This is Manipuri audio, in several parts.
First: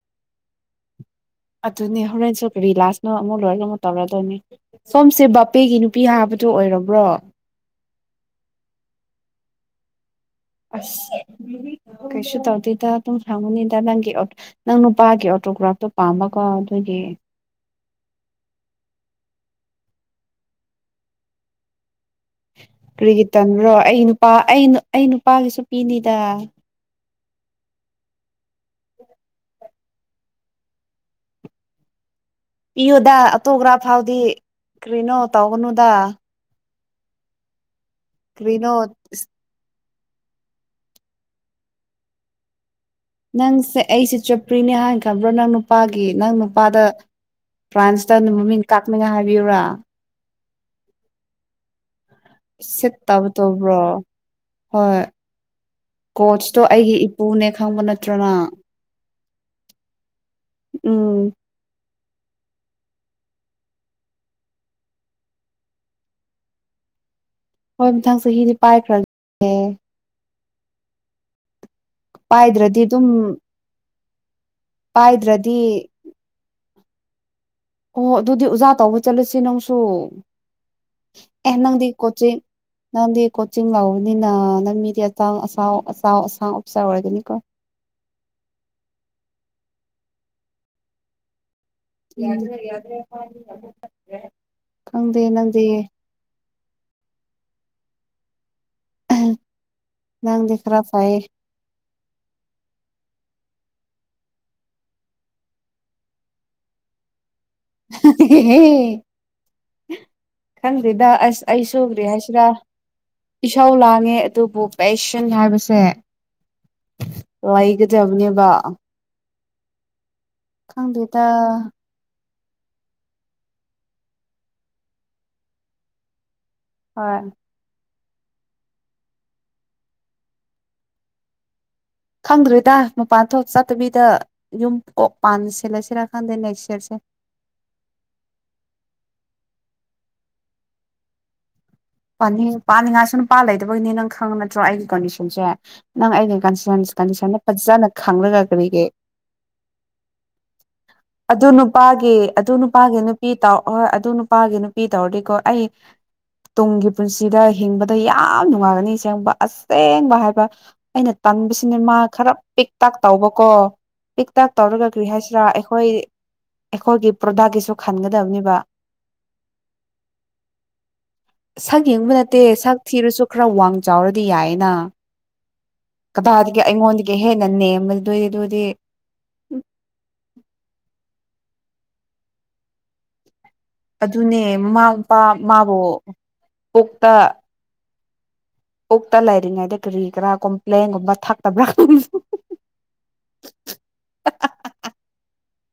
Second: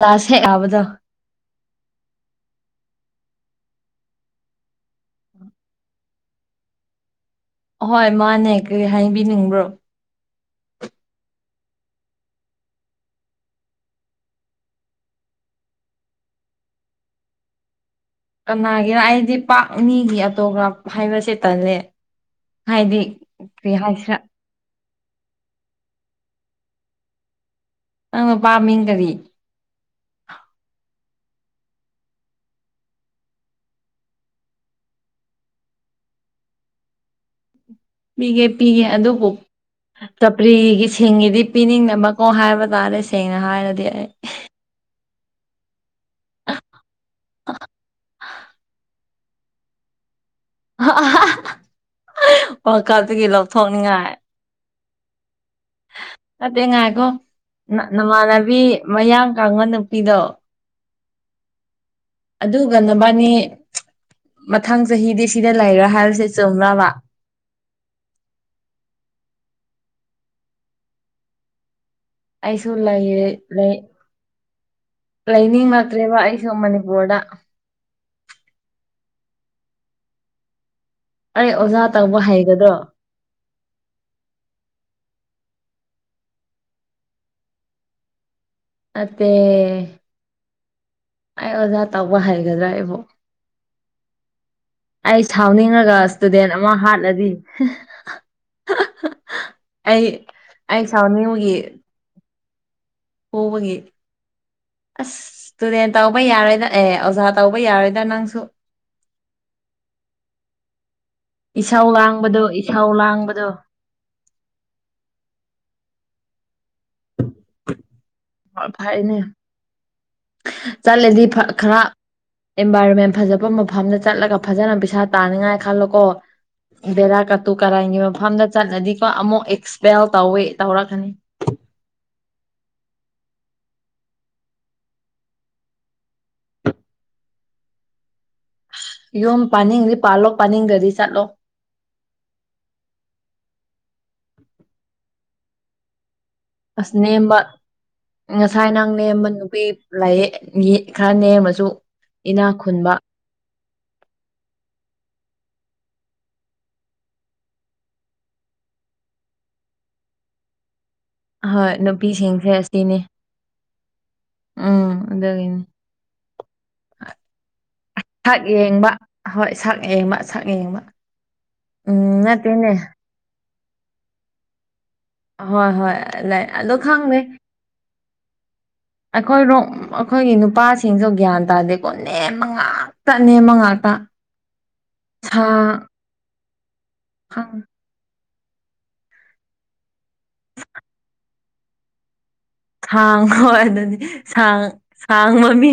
ꯂꯥꯁ ꯍꯦ ꯑꯕꯗ ꯑꯗꯨꯅꯦ ꯍꯣꯔꯦꯟꯁꯨ ꯀ ꯔꯤ ꯂꯥꯁꯅꯣ ꯑꯃꯨꯛ ꯂꯣꯏꯔ ꯑꯃꯨꯛ ꯇꯧꯔꯗꯣꯏꯅꯦ ꯁꯣꯝꯁꯦ ꯕꯥꯄꯦꯒꯤ ꯅꯨꯄꯤ ꯍꯥꯕ ꯇꯨ ꯑꯣꯏꯔꯕ꯭ꯔꯣ ꯑꯣꯏ ꯃꯥꯅꯦ ꯀꯔꯤ ꯍꯥꯏꯕꯤꯅꯤꯡꯕ꯭ꯔꯣ ꯑꯁ ꯀꯩꯁ ꯇꯧꯗꯗ ꯇ ꯁꯃꯅꯤꯗ ꯅꯪ ꯅꯪ ꯅꯨꯄꯥꯒꯦ ꯐꯣꯇꯣꯒ꯭ꯔꯥꯐꯇꯣ ꯄꯥꯝꯃꯒ ꯑꯗꯨꯒꯤ ꯀꯅꯥꯒꯤꯅ ꯑꯩꯗꯤ ꯄꯥꯥꯛꯅꯤꯒꯤ ꯑꯇꯣꯒ꯭ꯔꯥ ꯍꯥꯏꯕꯁꯦ ꯇꯜꯂꯦ ꯍꯥꯏꯗꯤ ꯀꯔꯤꯒꯤ ꯀꯔꯤ ꯇꯟꯕ꯭ꯔꯣ ꯑꯩ ꯍꯥꯏꯁꯤꯔꯥ ꯅꯨꯄꯥ ꯑꯩ ꯅꯨꯄꯥꯒꯤꯁꯨꯄꯤꯅꯤꯗ ꯑ ꯄꯥꯝꯃꯤ ꯀꯗꯤ ꯏꯌꯣꯗ ꯑꯇꯣꯞꯒ꯭ꯔꯥ ꯐꯥꯎꯗꯤ ꯀꯔꯤꯅꯣ ꯇꯧꯒꯅꯨꯗ ꯄꯤꯒꯦ ꯀꯔꯤꯅꯣ ꯄꯤꯒꯦ ꯑꯗꯨꯕꯨ ꯆꯄ꯭ꯔꯤꯒꯤ ꯁꯤꯡꯒꯤꯗꯤ ꯄꯤꯅꯤꯡꯅꯕꯀꯣ ꯍꯥꯏꯕ ꯇꯥꯔꯦ ꯁꯦꯡꯅ ꯅꯪꯁꯦ ꯍꯥꯏꯔꯗꯤ ꯑꯩ ꯑꯩꯁꯦ ꯆꯄ꯭ꯔꯤꯅꯦ ꯍꯥꯏꯦ ꯆꯕ꯭ꯔꯣ ꯅꯪ ꯅꯨꯄꯥꯒꯤ ꯅꯪ ꯅꯨꯄꯥꯗ ꯐ꯭ꯔꯥꯟꯁꯇ ꯃꯃꯤꯡ ꯀꯥ ꯍꯥꯏ ꯌꯕꯤꯨꯔꯥ ꯁꯤꯠ ꯇꯕ ꯄꯀꯥꯗꯒꯤꯂ ꯇꯧꯕ꯭ꯔꯣ ꯊꯅꯤ ꯍꯣꯏ [unintelligible] ꯀꯣꯆꯇꯣ ꯐꯠꯇꯦꯡ ꯑꯩꯒꯤ ꯉꯥꯏꯈꯣ ꯏꯄꯨꯅꯦ ꯈꯪꯕ ꯅꯠꯇ꯭ꯔꯣ ꯅꯪ ꯅꯃꯥꯟꯅꯕꯤ ꯃꯌꯥꯡ ꯀꯥꯡꯕ ꯅꯨꯄꯤꯗꯣ ꯎꯝ ꯑꯗꯨꯒ ꯅꯕꯥꯅꯤ ꯃꯊꯪ ꯆꯍꯤꯗꯤ ꯁꯤꯗ ꯂꯩꯔ꯭ꯔꯥ ꯍꯥꯏꯔꯁꯦ ꯆꯃ꯭ꯔꯥ ꯑꯃ ꯍꯣꯏ ꯃꯊꯪ ꯆꯍꯤꯗꯤ ꯄꯥꯏꯈ꯭ꯔꯒꯦ ꯄꯥꯏꯗ꯭ꯔꯗꯤ ꯑꯗꯨꯝ ꯑꯩꯁꯨꯂꯩꯑꯦ ꯂꯩ ꯄꯥꯏꯗ꯭ꯔꯗꯤ ꯂꯩꯅꯤꯡ ꯅꯛꯇ꯭ꯔꯦꯕ ꯑꯩ ꯁꯣꯝ ꯃꯅꯤꯄꯨꯔꯗ ꯑꯣ ꯑꯗꯨꯗꯤ ꯑꯣꯖꯥ ꯇꯧꯕ ꯆꯠꯂꯁꯤ ꯅꯪꯁꯨ ꯑꯩ ꯑꯦ ꯑꯣꯖꯥ ꯅꯪꯗꯤ ꯇꯧꯕ ꯀꯣꯆꯦꯡ ꯍꯩꯒꯗ꯭ꯔꯣ ꯅꯪꯗꯤ ꯀꯣꯆꯤꯡ ꯂꯥꯕꯅꯤꯅꯥ ꯅꯡ ꯃꯤꯗꯤ ꯑꯇꯥꯡ [unintelligible] ꯁꯥꯥꯎ [unintelligible] ꯑꯆꯧ ꯑꯆꯧꯕ ꯎꯐꯤꯁꯔ ꯑꯣꯏꯔꯒꯅꯤꯀꯣ ꯅꯠꯇꯦ ꯑꯩ ꯑꯣꯖꯥ ꯇꯧꯕ ꯍꯩꯒꯗ꯭ꯔꯥ ꯑꯩꯕꯨ ꯑꯩ ꯈꯪꯗꯦ ꯅꯪꯗꯤ ꯁꯥꯎꯅꯤꯡꯉꯒ ꯁꯇꯨꯗꯦꯟ ꯑꯃ ꯍꯥꯠꯂꯗꯤ ꯑꯩ ꯅꯪꯗꯤ ꯈꯔ ꯑꯩ ꯐꯩꯌꯦ ꯁꯥꯎꯅꯤꯡꯕꯒꯤ ꯐꯨꯕꯒꯤ ꯑꯁ ꯁꯇꯨꯗꯦꯟ ꯇꯧꯕ ꯌꯥꯔꯣꯏꯗ ꯑꯦ ꯑꯣꯖꯥ ꯇꯧꯕ ꯌꯥꯔꯣꯏꯗ ꯍ ꯅꯪꯁꯨ ꯈꯪꯗꯦꯗ ꯑꯁ ꯑꯩ ꯁꯨ ꯏꯁꯧ ꯀꯔꯤ ꯂꯥꯡꯕꯗꯣ ꯍꯥꯏꯁꯤꯔꯥ ꯏꯁꯧ ꯂꯥꯡꯕꯗꯣ ꯏꯁꯥꯎ ꯂꯥꯡꯉꯦ ꯑꯗꯨꯕꯨ ꯄꯦꯁꯟ ꯍꯥꯏꯕꯁꯦ ꯂꯩꯒꯗꯕꯅꯦꯕ ꯐꯩꯅꯦ ꯆꯠꯂꯗꯤ ꯈꯪꯗꯦꯗ ꯈꯔ ꯑꯦꯟꯚꯥꯏꯔꯣꯟꯃꯦꯟ ꯐꯖꯕ ꯃꯐꯝꯗ ꯆꯠꯂꯒ ꯐꯖꯅ ꯄꯩꯁꯥ ꯇꯥꯅꯤꯡꯉꯥꯏ ꯈꯜꯂꯣꯀꯣ ꯍꯣꯏ ꯕꯦꯔꯥ ꯀꯥ ꯇꯨ ꯀꯥꯔꯟꯒꯤ ꯃꯐꯝꯗ ꯆꯠꯂꯗꯤꯀꯣ ꯑꯃꯨꯛ ꯑꯦꯛꯁꯄꯦꯜ ꯇꯧꯋꯦ ꯇꯧꯔꯛꯀꯅꯤ ꯈꯪꯗ꯭ꯔꯦꯗ ꯃꯄꯥꯟ ꯊꯣꯛ ꯆꯠꯇꯕꯤꯗ ꯌꯨꯝ ꯀꯣꯛ ꯄꯥꯟ ꯁꯜꯂꯁꯤꯔꯥ ꯈꯪꯗꯦ ꯅꯦꯛꯁ ꯌꯔꯁꯦ [unintelligible] [unintelligible] ꯌꯨꯝ ꯄꯥꯅꯤꯡꯗꯤ ꯄꯥꯜꯂꯣ ꯄꯥꯅꯤꯡꯗꯔꯗꯤ ꯆꯠꯂꯣ ꯄꯅꯤꯡ ꯄꯥꯅꯤꯡꯉꯥꯏꯁꯨ ꯅꯨꯄꯥꯥ ꯂꯩꯗꯕꯒꯤꯅꯤ ꯅꯪ ꯈꯪꯉꯤ ꯅꯠꯇ꯭ꯔꯣ ꯑꯩꯒꯤ ꯀꯣꯟꯗꯤꯁꯟꯁꯦ ꯅꯪ ꯑꯩꯅ ꯀꯟꯁꯦꯟꯁ ꯑꯁ ꯀꯟꯗꯤꯁꯟꯗꯣ ꯅꯦꯝꯕ ꯐꯖꯅ ꯈꯪꯂꯒ ꯉꯁꯥꯏ ꯀꯔꯤꯒꯦ ꯅꯪ ꯅꯦꯝꯕ ꯅꯨꯄꯤ ꯂꯩꯌꯦ ꯈꯔ ꯑꯗꯨ ꯅꯦꯝꯃꯁꯨ ꯅꯨꯄꯥꯒꯤ ꯏꯅꯥꯛ ꯑꯗꯨ ꯈꯨꯟꯕ ꯅꯨꯄꯥꯒꯤ ꯅꯨꯄꯤ ꯇꯥꯎ ꯍꯣꯏ ꯑꯗꯨ ꯅꯨꯄꯥꯒꯤ ꯅꯨꯄꯤ ꯇꯧꯔꯗꯤꯀꯣ ꯑꯩ ꯇꯨꯡꯒꯤ ꯄꯨꯟꯁꯤꯗ ꯍꯤꯡꯕꯗ ꯌꯥꯝ ꯅꯨꯡꯉꯥꯏꯒꯅꯤ ꯑꯦꯡꯕ ꯑꯁꯦꯡꯕ ꯍꯥꯏꯕ ꯑꯩꯅ ꯍꯣꯏ ꯇꯟꯕꯁꯤꯅꯦ ꯃꯥ ꯈꯔ ꯅꯨꯄꯤꯁꯤꯡꯁꯦ ꯄꯤꯛ ꯇꯛ ꯑꯁꯤꯅꯤ ꯇꯧꯕꯀꯣ ꯄꯤꯛ ꯇꯛ ꯇꯧꯔꯒ ꯎꯝ ꯀ꯭ꯔꯤ ꯍꯥꯏꯁꯤꯔꯥ ꯑꯗꯨꯒꯤꯅꯤ ꯑꯩꯈꯣꯏ ꯑꯩꯈꯣꯏꯒꯤ ꯄ꯭ꯔꯗꯛꯀꯤꯁꯨ ꯁꯛ ꯈꯟꯒꯗꯕꯅꯦꯕ ꯌꯦꯡꯕ ꯍꯣꯏ ꯁꯛ ꯌꯦꯡꯕ ꯁꯛ ꯌꯦꯡꯕ ꯁꯛ ꯌꯦꯡꯕ ꯎꯝ ꯅꯠꯇꯦ ꯅꯠꯇꯦꯅꯦ ꯁꯛ ꯊꯤꯔꯁꯨ ꯈꯔ ꯋꯥꯡ ꯆꯥꯎꯔꯗꯤ ꯌꯥꯏꯌꯦꯅ ꯍꯣꯏ ꯍꯣꯏ ꯂꯩ ꯀꯗꯥꯏꯗꯒꯤ ꯑꯗꯣ ꯑꯩꯉꯣꯟꯗꯒꯤ ꯈꯪꯗꯦ ꯍꯦꯟꯅ ꯅꯦꯝꯕꯗꯨꯗꯤ ꯑꯗꯨꯗꯤ ꯑꯩꯈꯣꯏꯣ ꯑꯩꯈꯣꯏꯒꯤ ꯅꯨꯄꯥꯁꯤꯡꯁꯨ ꯒ꯭ꯌꯥꯟ ꯇꯗꯗꯤꯀꯣ ꯅꯦꯝꯕ ꯉꯥꯛꯇ ꯅꯦꯝꯕ ꯉꯥꯛ ꯑꯗꯨꯅꯦ ꯃꯃꯥ ꯃꯄꯥ ꯃꯥꯕꯨꯣ ꯄꯨꯛꯇꯥ ꯈꯪ ꯄꯨꯛꯇ ꯂꯩꯔꯤꯉꯩꯗ ꯀꯔꯤ ꯀꯔꯥ ꯀꯣꯝꯄ꯭ꯂꯦꯟꯒꯨꯝꯕ ꯊꯛꯇꯕ꯭ꯔꯥ ꯈꯪꯗꯦ ꯁꯥꯡ ꯍꯣꯏ ꯑꯗꯨꯅꯤ ꯁꯥꯡ ꯁꯥꯡꯕ ꯃꯤ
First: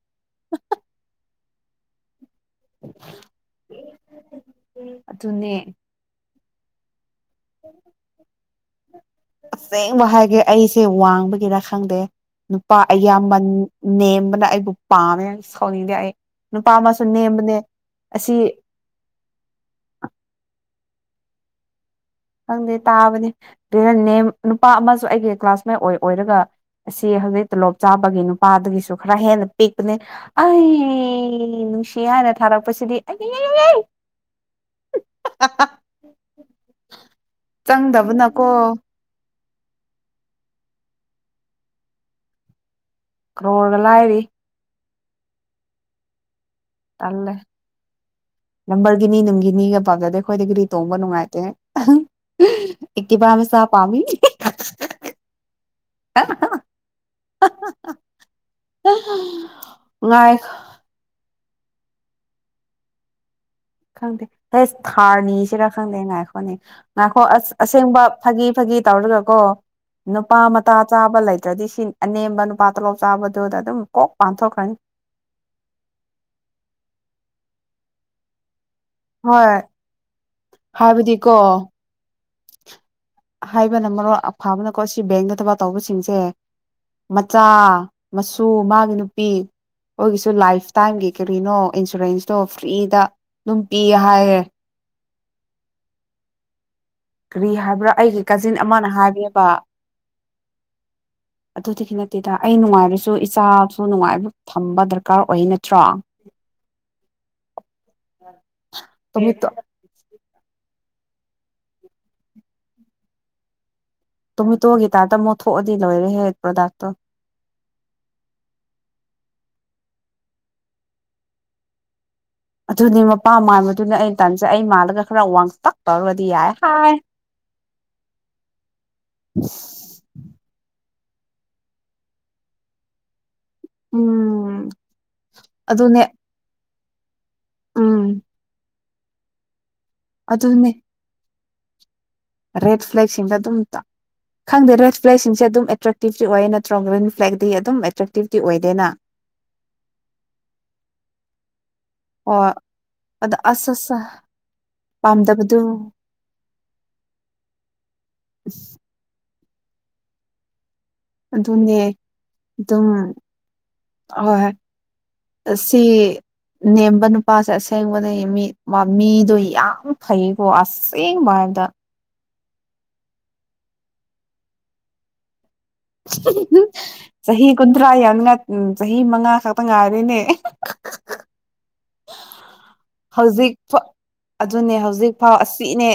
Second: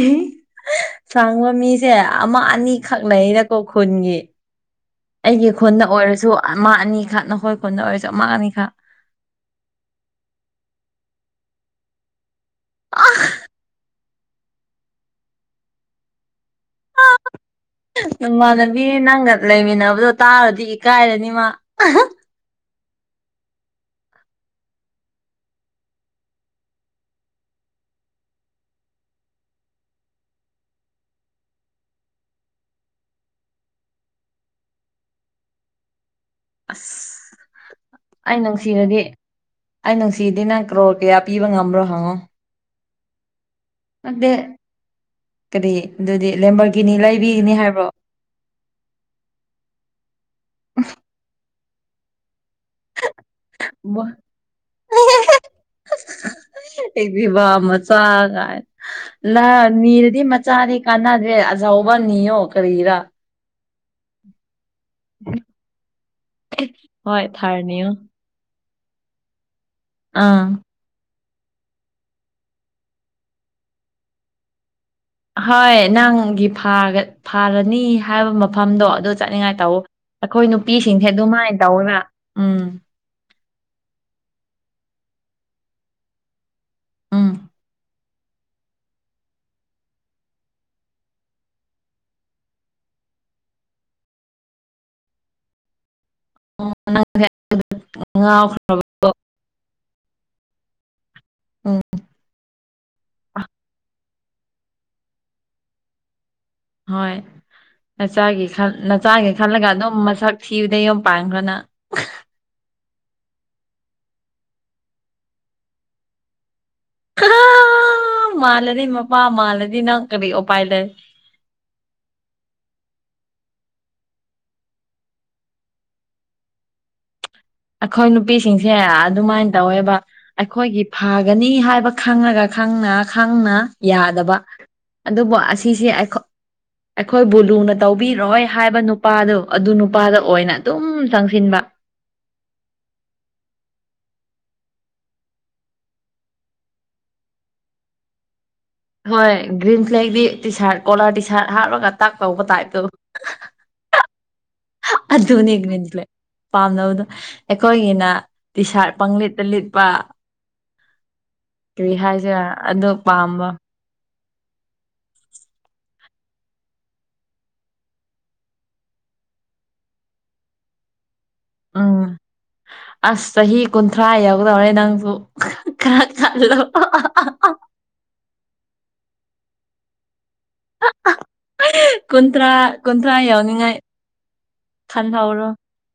ꯁꯥꯡꯕ ꯃꯤꯁꯦ ꯑꯃ ꯑꯅꯤꯈꯛ ꯂꯩꯅꯀꯣ ꯈꯨꯟꯒꯤ ꯑꯩꯒꯤ ꯑꯗꯨꯅꯦ ꯈꯨꯟꯗ ꯑꯣꯏꯔꯁꯨ ꯑꯃ ꯑꯅꯤ ꯑꯁꯦꯡꯕ ꯍꯥꯏꯒꯦ ꯑꯩꯁꯦ ꯋꯥꯡꯕꯒꯤꯔ ꯈꯪꯗꯦ ꯅꯨꯄꯥ ꯑꯌꯥꯝꯕꯟ ꯅꯦꯝꯕꯅ ꯑꯩꯕꯨ ꯄꯥꯝꯃꯦ ꯁꯥꯎꯅꯤꯡꯉꯦ ꯑꯩ ꯅꯨꯄꯥ ꯑꯃꯁꯨ ꯅꯦꯝꯕꯅꯦ ꯑꯁꯤ ꯏꯃꯥꯟꯅꯕꯤ ꯅꯪꯒ ꯂꯩꯃꯤꯟꯅꯕꯗꯣ ꯇꯥꯔꯗꯤ ꯏꯀꯥꯏꯔꯅꯤꯃꯥ ꯈꯪꯗꯦ ꯇꯥꯕꯅꯦ ꯑꯗꯨꯅ ꯅꯦꯝ ꯅꯨꯄꯥ ꯑꯃꯁꯨ ꯑꯩꯒꯤ ꯀ꯭ꯂꯥꯁꯃꯦꯠ ꯑꯣꯏ ꯑꯣꯏꯔꯒ ꯑꯁꯤ ꯍꯧꯖꯤꯛ ꯇꯣꯂꯣꯞ ꯆꯥꯕꯒꯤ ꯅꯨꯄꯥꯗꯒꯤꯁꯨ ꯈꯔ ꯍꯦꯟꯅ ꯄꯤꯛꯄꯅꯦ ꯑꯩ ꯅꯨꯡꯁꯤ ꯍꯥꯏꯅ ꯊꯥꯔꯛꯄꯁꯤꯗꯤ ꯑꯩ [inaudible] [inaudible] ꯑꯁ ꯑꯩ ꯆꯪꯗꯕꯅꯀꯣ ꯅꯨꯡꯁꯤꯔꯒꯦ꯫ ꯑꯩ ꯅꯨꯡꯁꯤꯗꯤ ꯅꯪ ꯀ꯭ꯔꯣꯔ ꯀꯌꯥ ꯄꯤꯕ ꯉꯝꯕ꯭ꯔꯣ ꯍꯪꯉꯣ꯫ ꯀꯔꯣꯔꯒ ꯂꯥꯏꯔꯤ꯫ ꯅꯠꯇꯦ ꯀꯔꯤ ꯑꯗꯨꯗꯤ ꯂꯦꯝꯕꯔꯒꯤꯅꯤ ꯇꯜꯂꯦ ꯂꯩꯕꯤꯒꯤꯅꯤ ꯍꯥꯏꯕ꯭ꯔꯣ꯫ ꯐꯖꯗꯦ ꯑꯩꯈꯣꯏꯗꯤ ꯒꯔ꯭ꯤ ꯇꯣꯡꯕ ꯅꯨꯡꯉꯥꯏꯇꯦ ꯏꯛꯇꯤ ꯄ꯫ ꯁꯥ ꯄꯥꯃꯤ ꯍꯥ ꯍꯥ꯫ ꯑꯦꯅꯦꯕꯥ ꯃꯆꯥ ꯀꯥꯏ ꯅꯤꯔꯗꯤ ꯉꯥꯏ ꯃꯆꯥꯗꯤ ꯀꯥꯟꯅꯗꯦ꯫ ꯌꯥꯎꯕꯅꯤ ꯑꯣ ꯀꯔꯤꯔ꯫ ꯈꯪꯗꯦ ꯍꯩꯁ ꯊꯥꯔ ꯅꯤꯁꯤꯔ ꯈꯪꯗꯦ ꯉꯥꯏꯈꯣꯅꯤ ꯉꯥꯏꯈꯣ ꯍꯣꯏ ꯑꯁ ꯊꯥꯔ ꯅꯤꯌꯣ ꯑꯁꯦꯡꯕ ꯐꯥꯒꯤ ꯐꯥꯒꯤ꯫ ꯇꯧꯔꯒꯀꯣ ꯅꯨꯄꯥ ꯑꯥ ꯃꯇꯥ ꯆꯥꯕ ꯂꯩ꯫ ꯑꯗꯨ꯭ꯔꯗꯤ ꯁꯤ ꯑꯅꯦꯝꯕ ꯅꯨꯄꯥ ꯇꯣꯂꯣꯞ ꯆꯥꯕꯗꯨꯗ ꯑꯗꯨꯝ ꯀꯣꯛ ꯄꯥꯟꯊꯣꯛꯈ꯭ꯔꯅꯤ꯫ ꯍꯣꯏ ꯅꯪꯒꯤ ꯐꯥꯔ ꯐꯥꯔꯅꯤ ꯍꯥꯏꯕ꯫ ꯃꯐꯝꯗꯣ ꯑꯗꯨ ꯆꯠꯅꯤꯡꯉꯥꯏ ꯍꯣꯏ ꯇꯧꯋ ꯑꯩꯈꯣꯏ ꯅꯨꯄꯤꯁꯤꯡꯁꯦ ꯍꯥꯏꯕꯗꯤꯀꯣ ꯑꯗꯨꯃꯥꯏꯅ ꯇꯧꯅ꯫ ꯍꯥꯏꯕꯅ ꯃꯔꯣꯜ ꯑꯐꯕꯅꯀꯣ ꯁꯤ ꯕꯦꯡꯗ ꯊꯕꯛ ꯇꯧꯕꯁꯤꯡꯁꯦ ꯎꯝ ꯃꯆꯥ ꯃꯁꯨ ꯃꯥꯒꯤ ꯅꯨꯄꯤ꯫ ꯑꯩꯒꯤꯁꯨ ꯂꯥꯏꯐ ꯇꯥꯏꯝꯒꯤ ꯀꯔꯤꯅꯣ ꯏꯟꯁꯨꯔꯦꯟꯁꯇꯣ ꯐ꯭ꯔꯤꯗ꯫ ꯑꯗꯨꯝ ꯄꯤ ꯍꯥꯏꯍꯦ꯫ ꯑꯣ ꯅꯪꯁꯦ ꯀꯔꯤ ꯍꯥꯏꯕ꯭ꯔꯥ ꯑꯩꯒꯤ ꯀꯥꯖꯤꯟ ꯑꯃꯅ ꯉꯥꯎꯈ꯭ꯔꯕꯣ ꯍꯥꯏꯒꯦ꯫ ꯕ ꯑꯗꯨ ꯎꯝ ꯅꯠꯇꯦꯗ ꯅꯨꯡꯉꯥꯏ꯫ ꯑꯗꯨꯁꯨ ꯏꯆꯥꯁꯨ ꯅꯨꯡꯉꯥꯏꯕ ꯊꯝꯕ ꯗꯔꯀꯥꯔ ꯑꯣꯏ ꯅꯠꯇ꯭ꯔꯥ꯫ ꯍꯣꯏ ꯅꯆꯥꯒꯤ ꯈꯜ ꯅꯆꯥꯒꯤ ꯇꯣꯃꯦꯇꯣ ꯈꯜꯂꯒ ꯑꯗꯨꯝ ꯃꯁꯛ꯫ ꯊꯤꯕꯗ ꯌꯨꯝ ꯄꯥꯡꯈ꯭ꯔꯣꯅ꯫ ꯇꯣꯃꯦꯇꯣꯒꯤ ꯇꯔꯇ ꯃꯣꯠꯊꯣꯛꯑꯗꯤ ꯂꯣꯏꯔꯦ ꯍꯦ ꯄ꯭ꯔꯗꯛ꯫ ꯈꯥ ꯃꯥꯂꯅꯤ ꯃ꯫ ꯃꯥ ꯃꯥꯂꯗꯤ ꯅꯪ ꯀꯔꯤ ꯑꯣꯄꯥꯏ ꯂꯩ꯫ ꯑꯗꯨꯅꯤ ꯃꯄꯥ ꯃꯟꯕꯗꯨꯅꯦ ꯑꯩꯅ ꯇꯥꯟꯖꯩ ꯑꯩ ꯃꯥꯜꯂꯒ ꯈꯔ ꯋꯥꯡꯇꯛ ꯇꯧꯔꯒꯗꯤ ꯌꯥꯏ ꯍꯥꯏ꯫ ꯑꯩꯈꯣꯏ ꯅꯨꯄꯤꯁꯤꯡꯁꯦ ꯑꯗꯨꯃꯥꯏꯅ ꯇꯧꯋꯦꯕ ꯑꯩꯈꯣꯏꯒꯤ꯫ ꯐꯒꯅꯤ ꯍꯥꯏꯕ ꯈꯪꯉꯒ ꯈꯪꯅ꯫ ꯈꯪꯅ ꯌꯥꯗꯕ ꯎꯝ ꯑꯗꯨꯕꯨ ꯑꯁꯤꯁꯦ ꯑꯗꯨꯅꯦ ꯑꯩꯈꯣꯏ꯫ ꯑꯩꯈꯣꯏ ꯕꯨ ꯂꯨꯅ ꯎꯝ ꯇꯧꯕꯤꯔꯣꯏ ꯍꯥꯏꯕ ꯅꯨꯄꯥꯗꯣ ꯑꯗꯨ ꯅꯨꯄꯥꯗ ꯑꯣꯏꯅ ꯑꯗꯨꯅꯦ ꯑꯗꯨꯝ ꯆꯪꯁꯤꯟꯕ꯫ ꯔꯦꯠ ꯐ꯭ꯂꯦꯛꯁꯤꯡꯗ ꯑꯗꯨꯝ ꯇ꯫ ꯈꯪꯗꯦ ꯔꯦꯠ ꯐ꯭ꯂꯦꯛꯁꯤꯡꯁꯦ ꯑꯗꯨꯝ ꯑꯦꯇ꯭ꯔꯦꯛꯇꯤꯞꯇꯤ ꯑꯣꯏꯌꯦ ꯅꯠꯇ꯭ꯔꯣ ꯒ꯭ꯔꯤꯟ ꯐ꯭ꯂꯦꯛꯛꯇꯤ ꯑꯗꯨꯝ ꯑꯦꯇ꯭ꯔꯦꯛꯇꯤꯞ꯫ ꯍꯣꯏ ꯒ꯭ꯔꯤꯟ ꯐ꯭ꯂꯦꯛꯗꯤ T shirt colour T shirt ꯍꯥꯞꯔꯒ꯫ ꯇꯥꯛ ꯀꯧꯕ ꯍꯣꯏ ꯇꯥꯏꯗꯣ ꯑꯗ ꯑꯁ ꯑꯁ ꯑꯗꯨꯅꯤ ꯄꯥꯝꯗꯕꯗꯨ ꯒꯔ꯭ꯤꯟ ꯐꯂꯦꯒ꯫ ꯄꯥꯝꯅꯕꯗꯣ ꯑꯩꯈꯣꯏꯒꯤꯅ ꯇꯤꯁꯥꯔꯠ ꯄꯪ ꯂꯤꯠꯇ ꯂꯤꯠꯄ꯫ ꯑꯗꯨꯅꯦ ꯀꯔꯤ ꯍꯥꯏꯁꯤꯔ ꯑꯗꯨꯝ ꯑꯗꯨ ꯍ ꯄꯥꯝꯕ ꯍꯣꯏ꯫ ꯑꯁꯤ꯫ ꯅꯦꯝꯕ ꯅꯨꯄꯥꯁꯦ ꯑꯁꯦꯡꯕꯗꯒꯤ ꯃꯤ ꯃꯤꯗꯣ ꯌꯥꯝ ꯐꯩꯀꯣ ꯑꯁꯦꯡ꯫ ꯃꯥꯗ꯫ ꯎꯝ ꯑꯁ ꯆꯍꯤ ꯀꯨꯟꯊ꯭ꯔꯥ ꯌꯥꯎꯗꯧꯔꯦ ꯅꯪꯁꯨ꯫ ꯈꯔ ꯈꯜꯂꯣ ꯆꯍꯤ ꯀꯨꯟꯊ꯭ꯔꯥ ꯌꯥꯉ ꯆꯍꯤ ꯃꯉꯥ ꯈꯛꯇ ꯉꯥꯏꯔꯦꯅꯦ꯫ ꯀꯨꯟꯊ꯭ꯔꯥ ꯀꯨꯟꯊ꯭ꯔꯥ ꯌꯧꯅꯤꯡꯉꯥꯏ ꯍꯧꯖꯤꯛꯐ ꯑꯗꯨꯅꯦ ꯍꯧꯖꯤꯛꯐꯥꯎ ꯈꯜꯍꯧꯔꯣ ꯑꯁꯤꯅꯦ꯫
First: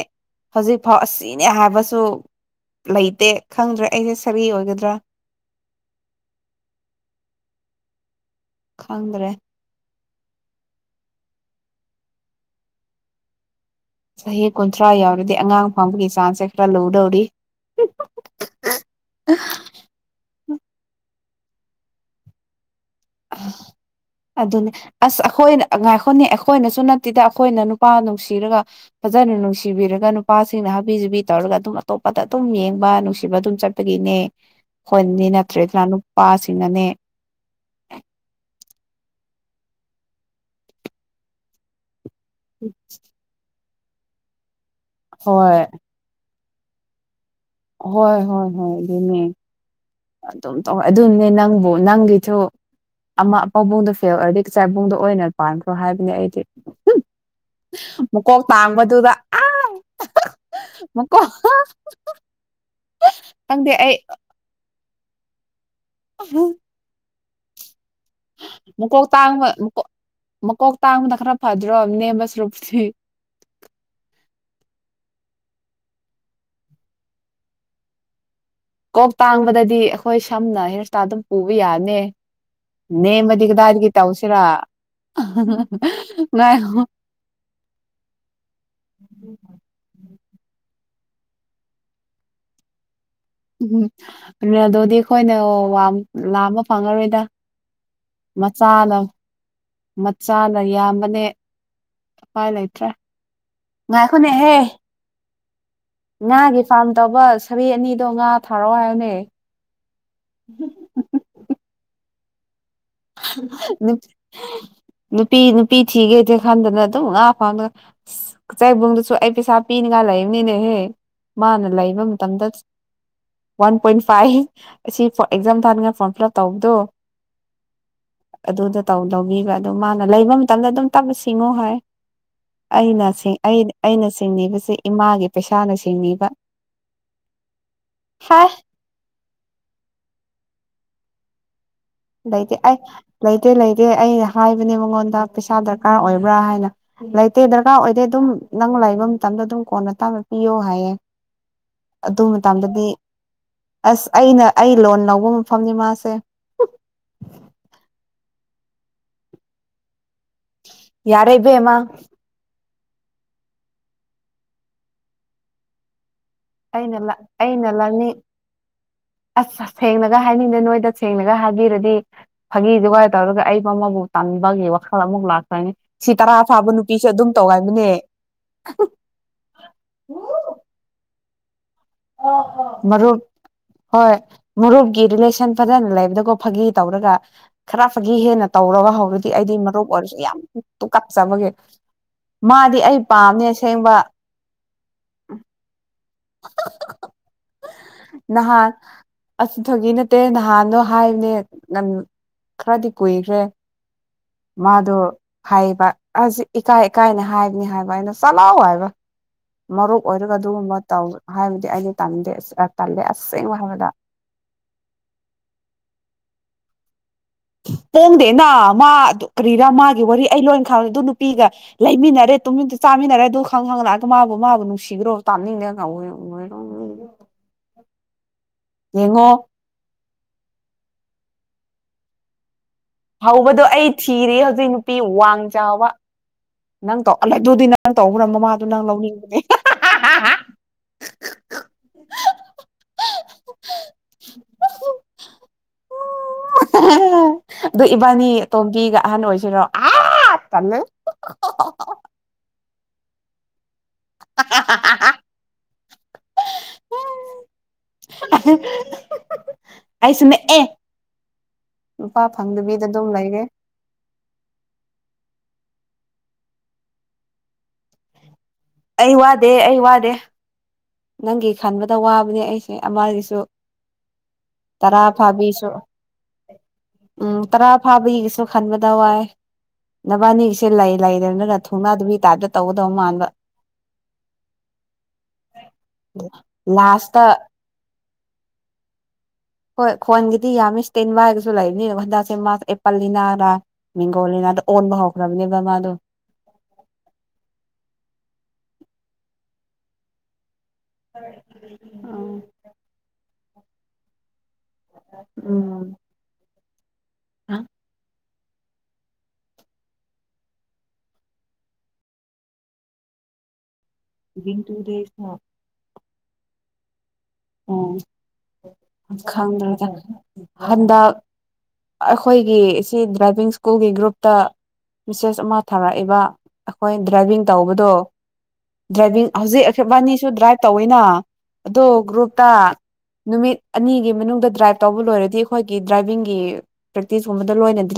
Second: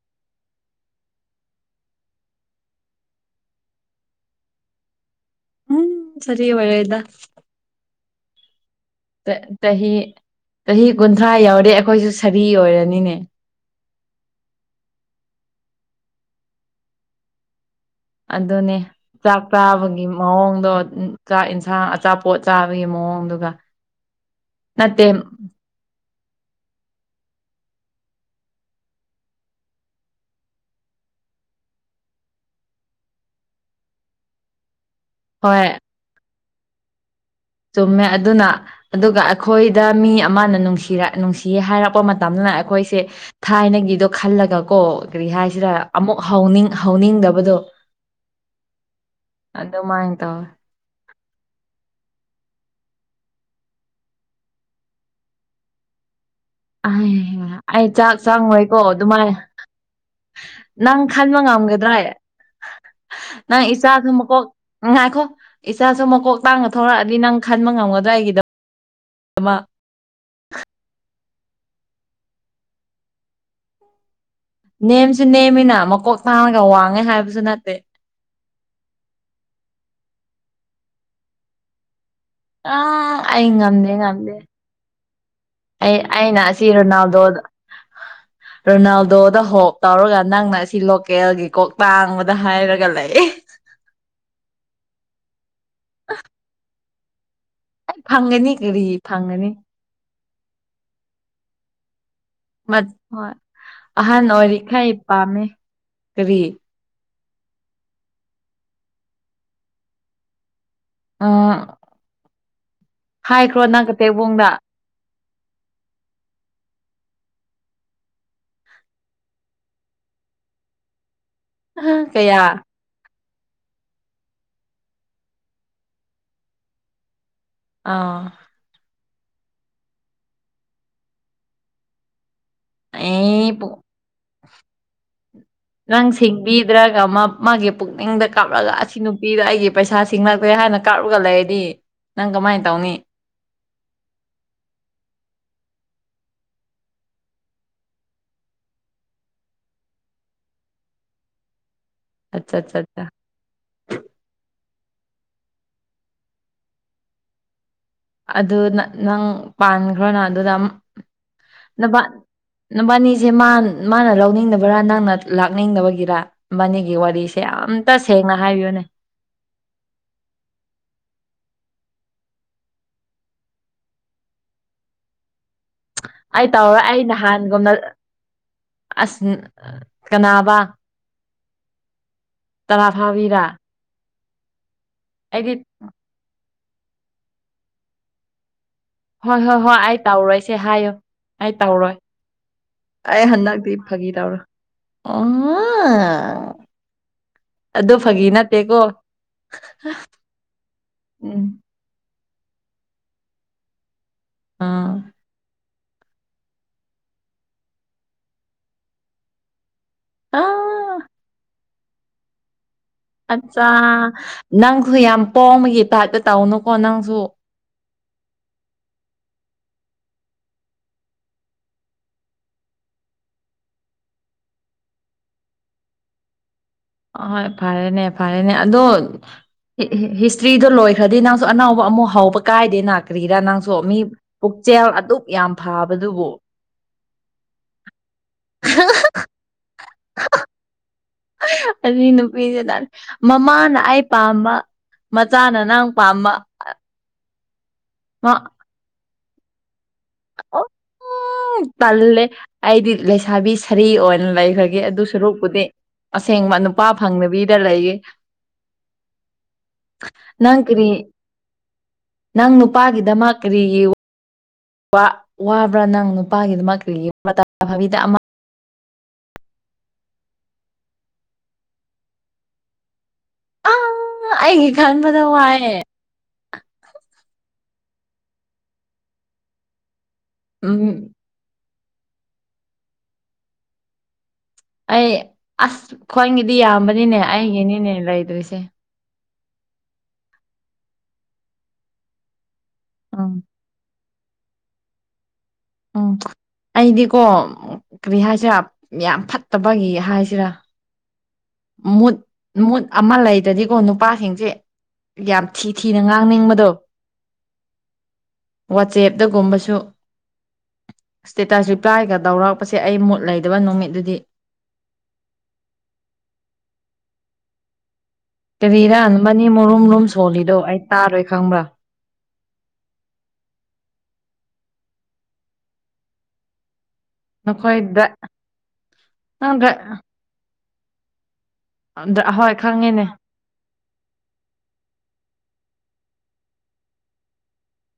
ꯍꯧꯖꯤꯛꯐꯥꯎ ꯑꯁꯤꯅꯦ ꯍꯥꯏꯕꯁꯨ꯫ ꯂꯩꯇꯦ ꯈꯪꯗ꯭ꯔꯦ ꯑꯩꯁꯦ ꯁꯔꯤ ꯑꯣꯏꯒꯗ꯭ꯔꯥ꯫ ꯎꯝ ꯁꯔꯤ ꯑꯣꯏꯔꯣꯏꯗ꯫ ꯈꯪꯗ꯭ꯔꯦ ꯆꯍꯤ ꯆꯍꯤ ꯀꯨꯟꯊ꯭ꯔꯥ ꯌꯥꯎꯔꯦ ꯑꯩꯈꯣꯏꯁꯨ ꯁꯥꯔꯤ ꯑꯣꯏꯔꯅꯤꯅꯦ꯫ ꯆꯍꯤ ꯀꯨꯟꯊ꯭ꯔꯥ ꯌꯥꯎꯔꯗꯤ ꯑꯉꯥꯡ ꯐꯪꯕꯒꯤ ꯆꯥꯟꯁꯁꯦ ꯈꯔ ꯂꯨꯗꯧꯔꯤ꯫ ꯑꯗꯨꯅꯦ ꯆꯥꯛ ꯆꯥꯕꯒꯤ ꯃꯑꯣꯡꯗꯣ ꯆꯥꯛ ꯌꯦꯟꯁꯥꯡ ꯑꯆꯥꯄꯣꯠ꯫ ꯃꯑꯣꯡꯗꯨꯒ ꯑꯁ ꯑꯗꯨꯅꯦ ꯅꯠꯇꯦ ꯑꯁ ꯑꯩꯈꯣꯏꯅ꯫ ꯑꯈꯣꯅꯦ ꯑꯩꯈꯣꯏꯅꯁꯨ ꯅꯠꯇꯦꯗ ꯑꯩꯈꯣꯏꯅ ꯅꯨꯄꯥ ꯅꯨꯡꯁꯤꯔꯒ ꯐꯖꯅ ꯅꯨꯡꯁꯤꯕꯤꯔꯒ ꯅꯨꯄꯥꯁꯤꯅ ꯍꯥꯕꯤ꯫ ꯕꯤ ꯇꯧꯔꯒ ꯑꯗꯨꯝ ꯑꯇꯣꯞꯄꯗ ꯑꯗꯨꯝ ꯌꯦꯡꯕ ꯅꯨꯡꯁꯤꯕ ꯑꯗꯨꯝ ꯆꯠꯄꯒꯤꯅꯦ ꯍꯣꯏꯟꯅꯤ ꯍꯣꯏ ꯅꯠꯇ꯭ꯔꯦꯗꯅꯥꯅꯨꯄꯥꯁꯤꯡꯅꯅꯦ ꯆꯨꯝꯃꯦ ꯑꯗꯨꯅ ꯑꯗꯨꯒ ꯑꯩꯈꯣꯏꯗ ꯃꯤ ꯑꯃꯅ ꯅꯨꯡꯁꯤꯔ ꯅꯨꯡꯁꯤ ꯍꯥꯏꯔꯛꯄ ꯃꯇꯝ ꯇꯝꯅ ꯑꯩꯈꯣꯏꯁꯦ ꯊꯥꯏꯅꯒꯤꯗꯣ ꯈꯜꯂꯒ ꯀꯣ ꯀꯔꯤ ꯍꯣꯏ ꯍꯥꯏꯁꯤꯔ ꯑꯃꯨꯛ ꯍꯧ ꯍꯧꯅꯤꯡꯗꯕ ꯍꯣꯏ ꯍꯣꯏ ꯍꯣꯏ ꯑꯗꯨꯅꯦ ꯑꯗꯨꯝ ꯇꯧꯋꯦ ꯑꯗꯨꯅꯦ ꯅꯪꯕꯨ ꯅꯪꯒꯤꯁꯨ ꯑꯃ ꯄꯥꯕꯨꯡꯗꯣ ꯐꯦꯜ ꯑꯣꯏꯔꯗꯤ ꯀꯆꯥꯏꯕꯨꯡꯗ ꯑꯣꯏꯅ ꯄꯥꯟꯈ꯭ꯔꯣ ꯍꯥꯏꯕꯅꯦ ꯑꯩꯗꯤ ꯑ ꯑꯩ ꯆꯥꯛ ꯃꯀꯣꯛ ꯆꯪꯉꯣꯏꯀꯣ ꯇꯥꯡꯕꯗꯨꯗ ꯑꯗꯨꯃꯥꯏꯅ ꯑꯥ ꯅꯪ ꯃꯀꯣꯛ ꯈꯟꯕ ꯉꯝꯒꯗ꯭ꯔꯦ ꯅꯪ ꯈꯪꯗꯦ ꯑꯩ ꯏꯆꯥꯁꯨ ꯃꯀꯣꯛ ꯉ ꯉꯥꯏꯈꯣ ꯏꯆꯥꯁꯨ ꯃꯀꯣꯛ ꯇꯥꯡꯉ ꯊꯣꯔꯛꯑꯗꯤ ꯅꯪ ꯈꯟꯕ ꯉꯝꯑꯣ ꯃꯀꯣꯛ ꯇꯥꯡꯕ ꯃꯀꯣꯛ ꯃꯀꯣꯛ ꯇꯥꯡꯕꯅ ꯈꯔ ꯐꯥꯗ꯭ꯔꯣ ꯑꯝꯅꯦꯁ ꯔꯣꯄꯁꯤ ꯅꯦꯝꯁꯨ ꯅꯦꯝꯃꯤꯅ ꯃꯀꯣꯛ ꯊꯥꯡꯉꯒ ꯋꯥꯡꯉꯦ ꯍꯥꯏꯕꯁꯨ ꯅꯠꯇꯦ ꯀꯣꯛ ꯇꯥꯡꯕꯗꯗꯤ ꯑꯩꯈꯣꯏ ꯁꯝꯅ ꯍꯦꯌꯔꯁꯇꯥꯜ ꯑꯗꯨꯝ ꯄꯨꯕ ꯌꯥꯅꯤ ꯑ ꯅꯦꯝꯃꯗꯤ ꯑꯩ ꯀꯗꯥꯏꯗꯒꯤ ꯉꯝꯗꯦ ꯉꯝꯗꯦ ꯇꯧꯁꯤꯔꯥ ꯑꯩ ꯑꯩꯅ ꯑꯁꯤ ꯉꯥꯏꯈꯣ ꯔꯣꯅꯥꯜꯗꯣꯗ ꯔꯣꯅꯥꯜꯗꯣꯗ ꯍꯣ ꯇꯥꯔꯣꯒ ꯅꯪꯅ ꯑꯁꯤ ꯂꯣꯀꯦꯜꯒꯤ ꯀꯣꯛ ꯇꯥꯡꯕꯗ ꯍꯥꯏꯔꯒ ꯂꯩ ꯎꯝ ꯑꯗꯨ ꯑꯗꯨꯗꯤ ꯑꯩꯈꯣꯏꯅ ꯋꯥ ꯂꯥ ꯑꯃ ꯐꯪꯉꯔꯣꯏꯗ ꯑꯩ ꯐꯪꯒꯅꯤ ꯀꯔꯤ ꯃꯆꯥꯅ ꯐꯪꯒꯅꯤ ꯃꯆꯥꯅ ꯌꯥꯝꯕꯅꯦ ꯎꯄꯥꯏ ꯂꯩꯇ꯭ꯔꯦ ꯍꯣꯏ ꯑꯍꯥꯟ ꯑꯣꯏꯔꯤꯈꯥꯏ ꯄꯥꯝꯃꯦ ꯀꯔꯤ ꯅꯦ ꯐꯥꯝ ꯇꯧꯕ ꯁꯔꯤ ꯑꯅꯤꯗꯣ ꯉꯥ ꯊꯥꯔꯛꯑꯣ ꯍꯥꯏꯕꯅꯦ ꯑ ꯍꯥꯏꯈ꯭ꯔꯣ ꯅꯪ ꯀꯇꯦꯛꯕꯣꯡꯗ ꯅꯨꯄꯤ ꯅꯨꯄꯤ ꯊꯤꯒꯦꯗ ꯈꯟꯗꯅ ꯑꯗꯨꯝ ꯉꯥ ꯐꯥꯎꯒ ꯆꯩꯥꯏꯕꯨꯡꯗꯨꯁꯨ ꯑꯩ ꯄꯩꯁꯥ ꯄꯤꯅꯤꯉꯥꯏ ꯂꯩꯕꯅꯤꯅꯦꯍꯦ ꯃꯥꯅ ꯂꯩꯕ ꯀꯌꯥ ꯃꯇꯝꯗ ꯋꯥꯟ ꯄꯣꯏꯟ ꯐꯥꯏꯚ ꯑꯁꯤ ꯑꯦꯛꯖꯥꯝ ꯊꯥꯅꯤꯡꯉꯥꯏ ꯐꯣꯔꯝ ꯐꯤꯜ ꯑꯞ ꯇꯧꯕꯗꯣ ꯑꯥ ꯑꯗꯨꯗ ꯂꯧꯕꯤꯕ ꯑꯗꯨꯣ ꯃꯥꯅ ꯂꯩꯕ ꯃꯇꯝꯗ ꯑꯗꯨꯝ ꯇꯞꯄ ꯉꯣ ꯍꯥꯏ ꯑꯩꯅ ꯑꯦ ꯄꯨꯡ ꯑꯩꯅ ꯁꯤꯡꯅꯤꯕꯁꯤ ꯏꯃꯥꯒꯤ ꯄꯩꯁꯥꯅ ꯅꯪ ꯁꯤꯡꯅꯤꯕ ꯁꯤꯡꯕꯤꯗ꯭ꯔꯒ ꯃꯥ ꯃꯥꯒꯤ ꯄꯨꯛꯅꯤꯡꯗ ꯍꯥꯏ ꯀꯥꯞꯂꯒ ꯑꯁꯤ ꯅꯨꯄꯤꯗ ꯑꯩꯒꯤ ꯄꯩꯁꯥ ꯁꯤꯡꯂꯛꯇꯦ ꯍꯥꯏꯅ ꯀꯥꯞꯔꯒ ꯂꯩꯔꯅꯤ ꯂꯩꯇꯦ ꯑꯩ ꯂꯩꯇꯦ ꯂꯩꯇꯦ ꯑꯩꯅ ꯍꯥꯏꯕꯅꯦ ꯃꯉꯣꯟꯗ ꯄꯩꯁꯥ ꯗꯔꯀꯥꯔ ꯗꯔꯀꯥꯔ ꯑꯣꯏꯕ꯭ꯔꯥ ꯍꯥꯏꯅ ꯂꯩꯇꯦ ꯗꯔꯀꯥꯔ ꯑꯣꯏꯗꯦ ꯑꯗꯨꯝ ꯅꯪ ꯂꯩꯕ ꯃꯇꯝꯗ ꯑꯗꯨꯝ ꯀꯣꯟꯅ ꯇꯥꯅ ꯄꯤꯌꯣ ꯍꯥꯏꯌꯦꯦ [unintelligible] ꯑꯗꯨ ꯑꯠꯆꯥ ꯃꯇꯗꯗꯤ ꯆꯥ ꯑꯁ ꯑꯩꯅ ꯑꯩ ꯂꯣꯟ ꯂꯧꯕ ꯃꯐꯝꯅꯤ ꯃꯥꯁꯦ ꯑꯗꯨ ꯅꯪ ꯄꯥꯟꯈ꯭ꯔꯣꯅ ꯑꯗꯨꯗ ꯌꯥꯔꯦ ꯏꯕꯦꯝꯃ ꯅ ꯅꯨꯕꯥꯅꯤꯁꯦ ꯃꯥꯅ ꯂꯧꯅꯤꯡꯗꯕꯔꯥ ꯅꯪꯅ ꯂꯥꯛꯅꯤꯡꯗꯕꯒꯤꯔ ꯃꯅꯤꯒꯤ ꯑꯩꯅ ꯋꯥꯔꯤꯁꯦ ꯑꯩꯅ ꯑꯇ ꯂꯧꯅꯤꯡ ꯁꯦꯡꯅ ꯍꯥꯏꯕꯤꯌꯨꯅꯦ ꯑꯁ ꯁꯦꯡꯅꯒ ꯍꯥꯏꯅꯤꯡꯗꯦ ꯅꯣꯏꯗ ꯁꯦꯡꯅꯒ ꯍꯥꯏꯕꯤꯔꯗꯤ ꯐꯥꯒꯤ ꯗꯨꯒꯥꯏ ꯇꯧꯔꯒ ꯑꯩꯕꯨ ꯑꯃꯕꯨ ꯇꯥꯟꯕꯒꯤ ꯋꯥꯈꯜ ꯑꯃꯨꯛ ꯂꯥꯛ ꯁꯤ ꯇꯔꯥ ꯑꯩ ꯐꯥꯕ ꯇꯧꯔ ꯑꯩ ꯅꯨꯄꯤꯁꯨ ꯑꯗꯨꯝ ꯇꯧꯒ ꯅꯍꯥꯟꯒꯨꯝꯅ ꯍꯥꯏꯕꯅꯦ ꯑꯁ ꯀꯅꯥꯕ ꯇꯔꯥ ꯃꯔꯨꯞ ꯐꯥꯕꯤꯔꯥ ꯍꯣꯏ ꯃꯔꯨꯞꯀꯤ ꯔꯤꯂꯦꯁꯟ ꯑꯩꯗꯤ ꯐꯖꯅ ꯂꯩꯕꯗꯀꯣ ꯐꯥꯒꯤ ꯇꯧꯔꯒ ꯈꯔ ꯐꯥꯒꯤ ꯍꯦꯟꯅ ꯇꯧꯔꯒ ꯍꯧꯔꯗꯤ ꯍꯣꯏ ꯑꯩꯗꯤ ꯍꯣꯏ ꯍꯣꯏ ꯃꯔꯨꯞ ꯑꯩ ꯑꯣꯏꯔꯁꯨ ꯌꯥꯝ ꯇꯧꯔꯣꯏꯁꯦ ꯇꯨ ꯍꯥꯏꯌꯣ ꯀꯥꯞꯆꯕꯒꯦ ꯑꯩ ꯇꯧꯔꯣꯏ ꯃꯥꯗꯤ ꯑꯩ ꯄꯥꯝꯅꯦ ꯁꯦꯡꯕ ꯑ ꯅꯍꯥꯟ ꯑꯁꯤ ꯊꯣꯛꯒꯤ ꯅꯠꯇꯦ ꯅꯍꯥꯟꯗꯣ ꯎꯝ ꯍꯥꯏꯕꯅꯦ ꯈꯔꯗꯤ ꯀꯨꯏꯈ꯭ꯔꯦ ꯑꯥ ꯃꯥꯗꯣ ꯍꯥꯏꯕ ꯑꯁꯤ ꯏꯀꯥꯏꯀꯥꯏꯅꯦ ꯍꯥꯏꯕꯅꯤ ꯍꯥꯏꯕ ꯑꯩꯅ ꯆꯂꯑꯣ ꯍꯥꯏꯕ ꯃꯔꯨꯞ ꯑꯣꯏꯔꯒ ꯑꯗꯨꯒꯨꯝꯕ ꯑꯥ ꯇꯧ ꯍꯥꯏꯕꯗꯤ ꯑꯩꯗꯤ ꯇꯥꯟꯅꯤꯡꯗꯦ ꯑꯠꯆꯥ ꯅꯪꯁꯨ ꯌꯥꯝ ꯄꯣꯝꯕꯒꯤ ꯇꯥꯏꯞꯇ ꯇꯧꯅꯨꯀꯣ ꯅꯪꯁꯨ ꯄꯣꯡꯗꯦꯅ ꯃꯥ ꯀꯔꯤꯔꯥ ꯃꯥꯒꯤ ꯋꯥꯔꯤ ꯑꯩ ꯂꯣꯏ ꯈꯥꯡꯕꯦ ꯑꯗꯨ ꯅꯨꯄꯤꯒ ꯂꯩꯃꯤꯟꯅꯔꯦ ꯇꯨꯃꯤꯟꯅ ꯆꯥꯃꯤꯟꯅꯔꯦ ꯑꯗꯨ ꯈꯪꯉꯒꯥ ꯂꯥꯛ ꯑꯦ ꯑꯗꯨ ꯃꯥꯕꯨ ꯑ ꯍꯣꯏ ꯐꯔꯦꯅꯦ ꯐꯔꯦꯅꯦ ꯑꯗꯨ ꯌꯦꯡꯉꯣ ꯍꯤꯁꯇ꯭ꯔꯤꯗꯣ ꯂꯣꯏꯈ꯭ꯔꯗꯤ ꯅꯪꯁꯨ ꯑꯅꯧꯕ ꯑꯃꯨꯛ ꯍꯧꯕ ꯀꯥꯏ ꯗꯦꯅꯥ ꯀꯔꯤꯔꯥ ꯍꯧꯕꯗꯣ ꯅꯪꯁꯨ ꯑꯩ ꯃꯤ ꯊꯤꯔꯤ ꯍꯧꯖꯤꯛ ꯄꯨꯛꯆꯦꯜ ꯅꯨꯄꯤ ꯑꯗꯨꯛ ꯋꯥꯡ ꯌꯥꯝ ꯆꯥꯎꯕ ꯐꯕꯗꯨꯕꯨ ꯅꯪ ꯇꯧꯂꯥꯏꯗꯨꯗꯤ ꯅꯪ ꯇꯧꯕ꯭ꯔꯥ ꯃꯃꯥꯗꯣ ꯅꯪ ꯂꯧꯅꯤꯡꯕꯅꯦ ꯍꯥ ꯍꯥ ꯍꯥ ꯑꯅꯤ ꯅꯨꯄꯤꯁꯤꯅ ꯃꯃꯥꯅ ꯑꯩ ꯄꯥꯝꯕ ꯃꯆꯥꯅ ꯅꯪ ꯄꯥꯝꯕ ꯑꯗ ꯏꯕꯥꯅꯤ ꯃꯥ ꯇꯣꯝꯕꯤꯒ ꯑꯍꯟ ꯑꯣꯏꯁꯤꯔꯣ ꯑꯥ ꯑꯣ ꯇꯜꯂꯦ ꯇꯜꯂꯦ ꯑꯩꯗꯤ ꯂꯩꯁꯕꯤ ꯁꯥ ꯁꯔꯤ ꯑꯣꯏꯅ ꯂꯩꯈ꯭ꯔꯒꯦ ꯑꯗꯨ ꯁꯔꯨꯛꯄꯨꯗꯤ ꯑꯁꯦꯡꯕ ꯅꯨꯄꯥ ꯐꯪꯗꯥꯕꯤꯗ ꯂꯩꯌꯦ [inaudible] ꯑꯩꯁꯨꯅꯦ ꯅꯪ ꯑꯦ ꯀꯔꯤ ꯅꯨꯄꯥ ꯅꯪ ꯐꯪꯗꯕꯤꯗ ꯑꯗꯨꯝ ꯅꯨꯄꯥꯒꯤꯗꯃꯛ ꯂꯩꯔꯦ ꯀꯔꯤꯒꯤ ꯋꯥ ꯋꯥꯕ꯭ꯔꯥ ꯅꯪ ꯅꯨꯄꯥꯒꯤꯗꯃꯛ ꯀꯔꯤꯒꯤ ꯐꯥꯕꯤꯗ ꯑꯃ ꯑꯩ ꯋꯥꯗꯦ ꯑꯩ ꯋꯥꯗꯦ ꯅꯪꯒꯤ ꯈꯟꯕꯗ ꯋꯥꯕꯅꯦ ꯑꯩꯁꯦ ꯑꯃꯒꯤꯁꯨ ꯑꯥ ꯑꯩꯒꯤ ꯇꯔꯥ ꯈꯟꯕꯗ ꯐꯥꯕꯤꯁꯨ ꯋꯥꯏꯑꯦ ꯎꯝ ꯇꯔꯥ ꯐꯥꯕꯤꯒꯤꯁꯨ ꯈꯟꯕꯗ ꯋꯥꯏ ꯅꯕꯥꯅꯤꯒꯤꯁꯦ ꯂꯩ ꯎꯝ ꯂꯩꯔꯦꯅ ꯊꯨꯅꯥꯗꯨꯒꯤ ꯇꯥꯞꯇꯥ ꯇꯧꯒꯗꯧ ꯃꯥꯟꯕ ꯑꯩ ꯑꯁ ꯈ꯭ꯋꯥꯏꯒꯤꯗꯤ ꯌꯥꯝꯕꯅꯤꯅꯦ ꯂꯥꯁꯇ ꯑꯩꯒꯤꯅꯤꯅꯦ ꯂꯩꯗꯣꯏꯁꯦ ꯍꯣꯏ ꯈꯣꯟꯒꯤꯗꯤ ꯌꯥꯝꯃꯤ ꯏꯁ ꯇꯁꯦꯟ ꯕꯥꯢ ꯍꯥꯏꯕꯁꯨ ꯂꯩꯕꯅꯤꯅ ꯍꯟꯗꯛꯁꯦ ꯃꯥꯁ ꯑꯦꯄꯜ ꯎꯝ ꯅꯤꯅꯥꯔꯥ ꯃꯤꯡꯒꯣꯜꯂꯤ ꯉꯥꯛꯇꯥ ꯑꯣꯟꯕ ꯍꯧꯈ꯭ꯔꯕꯅꯦ ꯎꯝ ꯑꯩꯗꯤꯀꯣ ꯀ꯭ꯔꯤꯍꯥꯏꯁꯤꯔꯥ ꯌꯥꯝ ꯐꯠꯇꯕꯒꯤ ꯍꯥꯏꯁꯤꯔꯥ ꯃꯨꯠ ꯎꯝ ꯃꯨꯠ ꯑꯃ ꯂꯩꯇꯔꯥꯗꯤꯀꯣ ꯅꯨꯄꯥꯁꯤꯡꯁꯦ ꯌꯥꯝ ꯊꯤ ꯊꯤꯅ ꯉꯥꯡꯅꯤꯡꯕꯗꯣ ꯍꯥ ꯋꯥꯆꯦꯞꯇꯒꯨꯝꯕꯁꯨ ꯏꯁꯇꯦꯇꯁ ꯔꯤꯄ꯭ꯂꯥꯏꯒꯗꯧꯔꯛꯄꯁꯦ ꯑꯩ ꯃꯨꯠ ꯂꯩꯗꯕ ꯅꯨꯃꯤꯠ ꯗꯤꯡ ꯇꯨ ꯗꯦꯁꯇꯥ ꯎꯝ ꯀꯔꯤꯔꯥ ꯅꯕꯅꯤ ꯈꯪꯗ꯭ꯔ ꯃꯔꯨꯝ ꯔꯨꯝ ꯁꯣꯜꯂꯤꯗꯣ ꯑꯩ ꯍꯟꯗꯛ ꯇꯥꯔꯣꯏ ꯈꯪꯕ꯭ꯔꯥ ꯑꯩꯈꯣꯏꯒꯤ ꯁꯤ ꯗ꯭ꯔꯥꯏꯚꯤꯡ ꯁ꯭ꯀꯨꯜꯒꯤ ꯒ꯭ꯔꯨꯞꯇ ꯃꯦꯁꯦꯁ ꯑꯃ ꯊꯥꯔꯛꯏꯕ ꯍꯣꯏ ꯗ꯭ꯔꯥꯏꯚꯤꯡ ꯇꯧꯕꯗꯣ ꯅꯈꯣꯏꯗ ꯗ꯭ꯔꯥꯏꯚꯤꯡ ꯍꯧꯖꯤꯛ ꯅꯪꯗ ꯑꯩꯐꯦꯕꯥꯅꯤꯁꯨ ꯗ꯭ꯔꯥꯏꯕ ꯇꯧꯋꯦꯅ ꯑꯗꯣ ꯒ꯭ꯔꯨꯞꯇ ꯑꯍꯣꯏ ꯈꯪꯉꯦꯅꯦ ꯅꯨꯃꯤꯠ ꯑꯅꯤꯒꯤ ꯃꯅꯨꯡꯗ ꯗ꯭ꯔꯥꯏꯕ ꯇꯧꯕ ꯂꯣꯏꯔꯗꯤ ꯑꯩꯈꯣꯏ ꯗ꯭ꯔꯥꯏꯚꯤꯡꯒꯤ ꯄ꯭ꯔꯦꯛꯇꯤꯁ ꯀꯨꯝꯕꯗꯥ ꯂꯣꯏꯅꯥꯗꯤ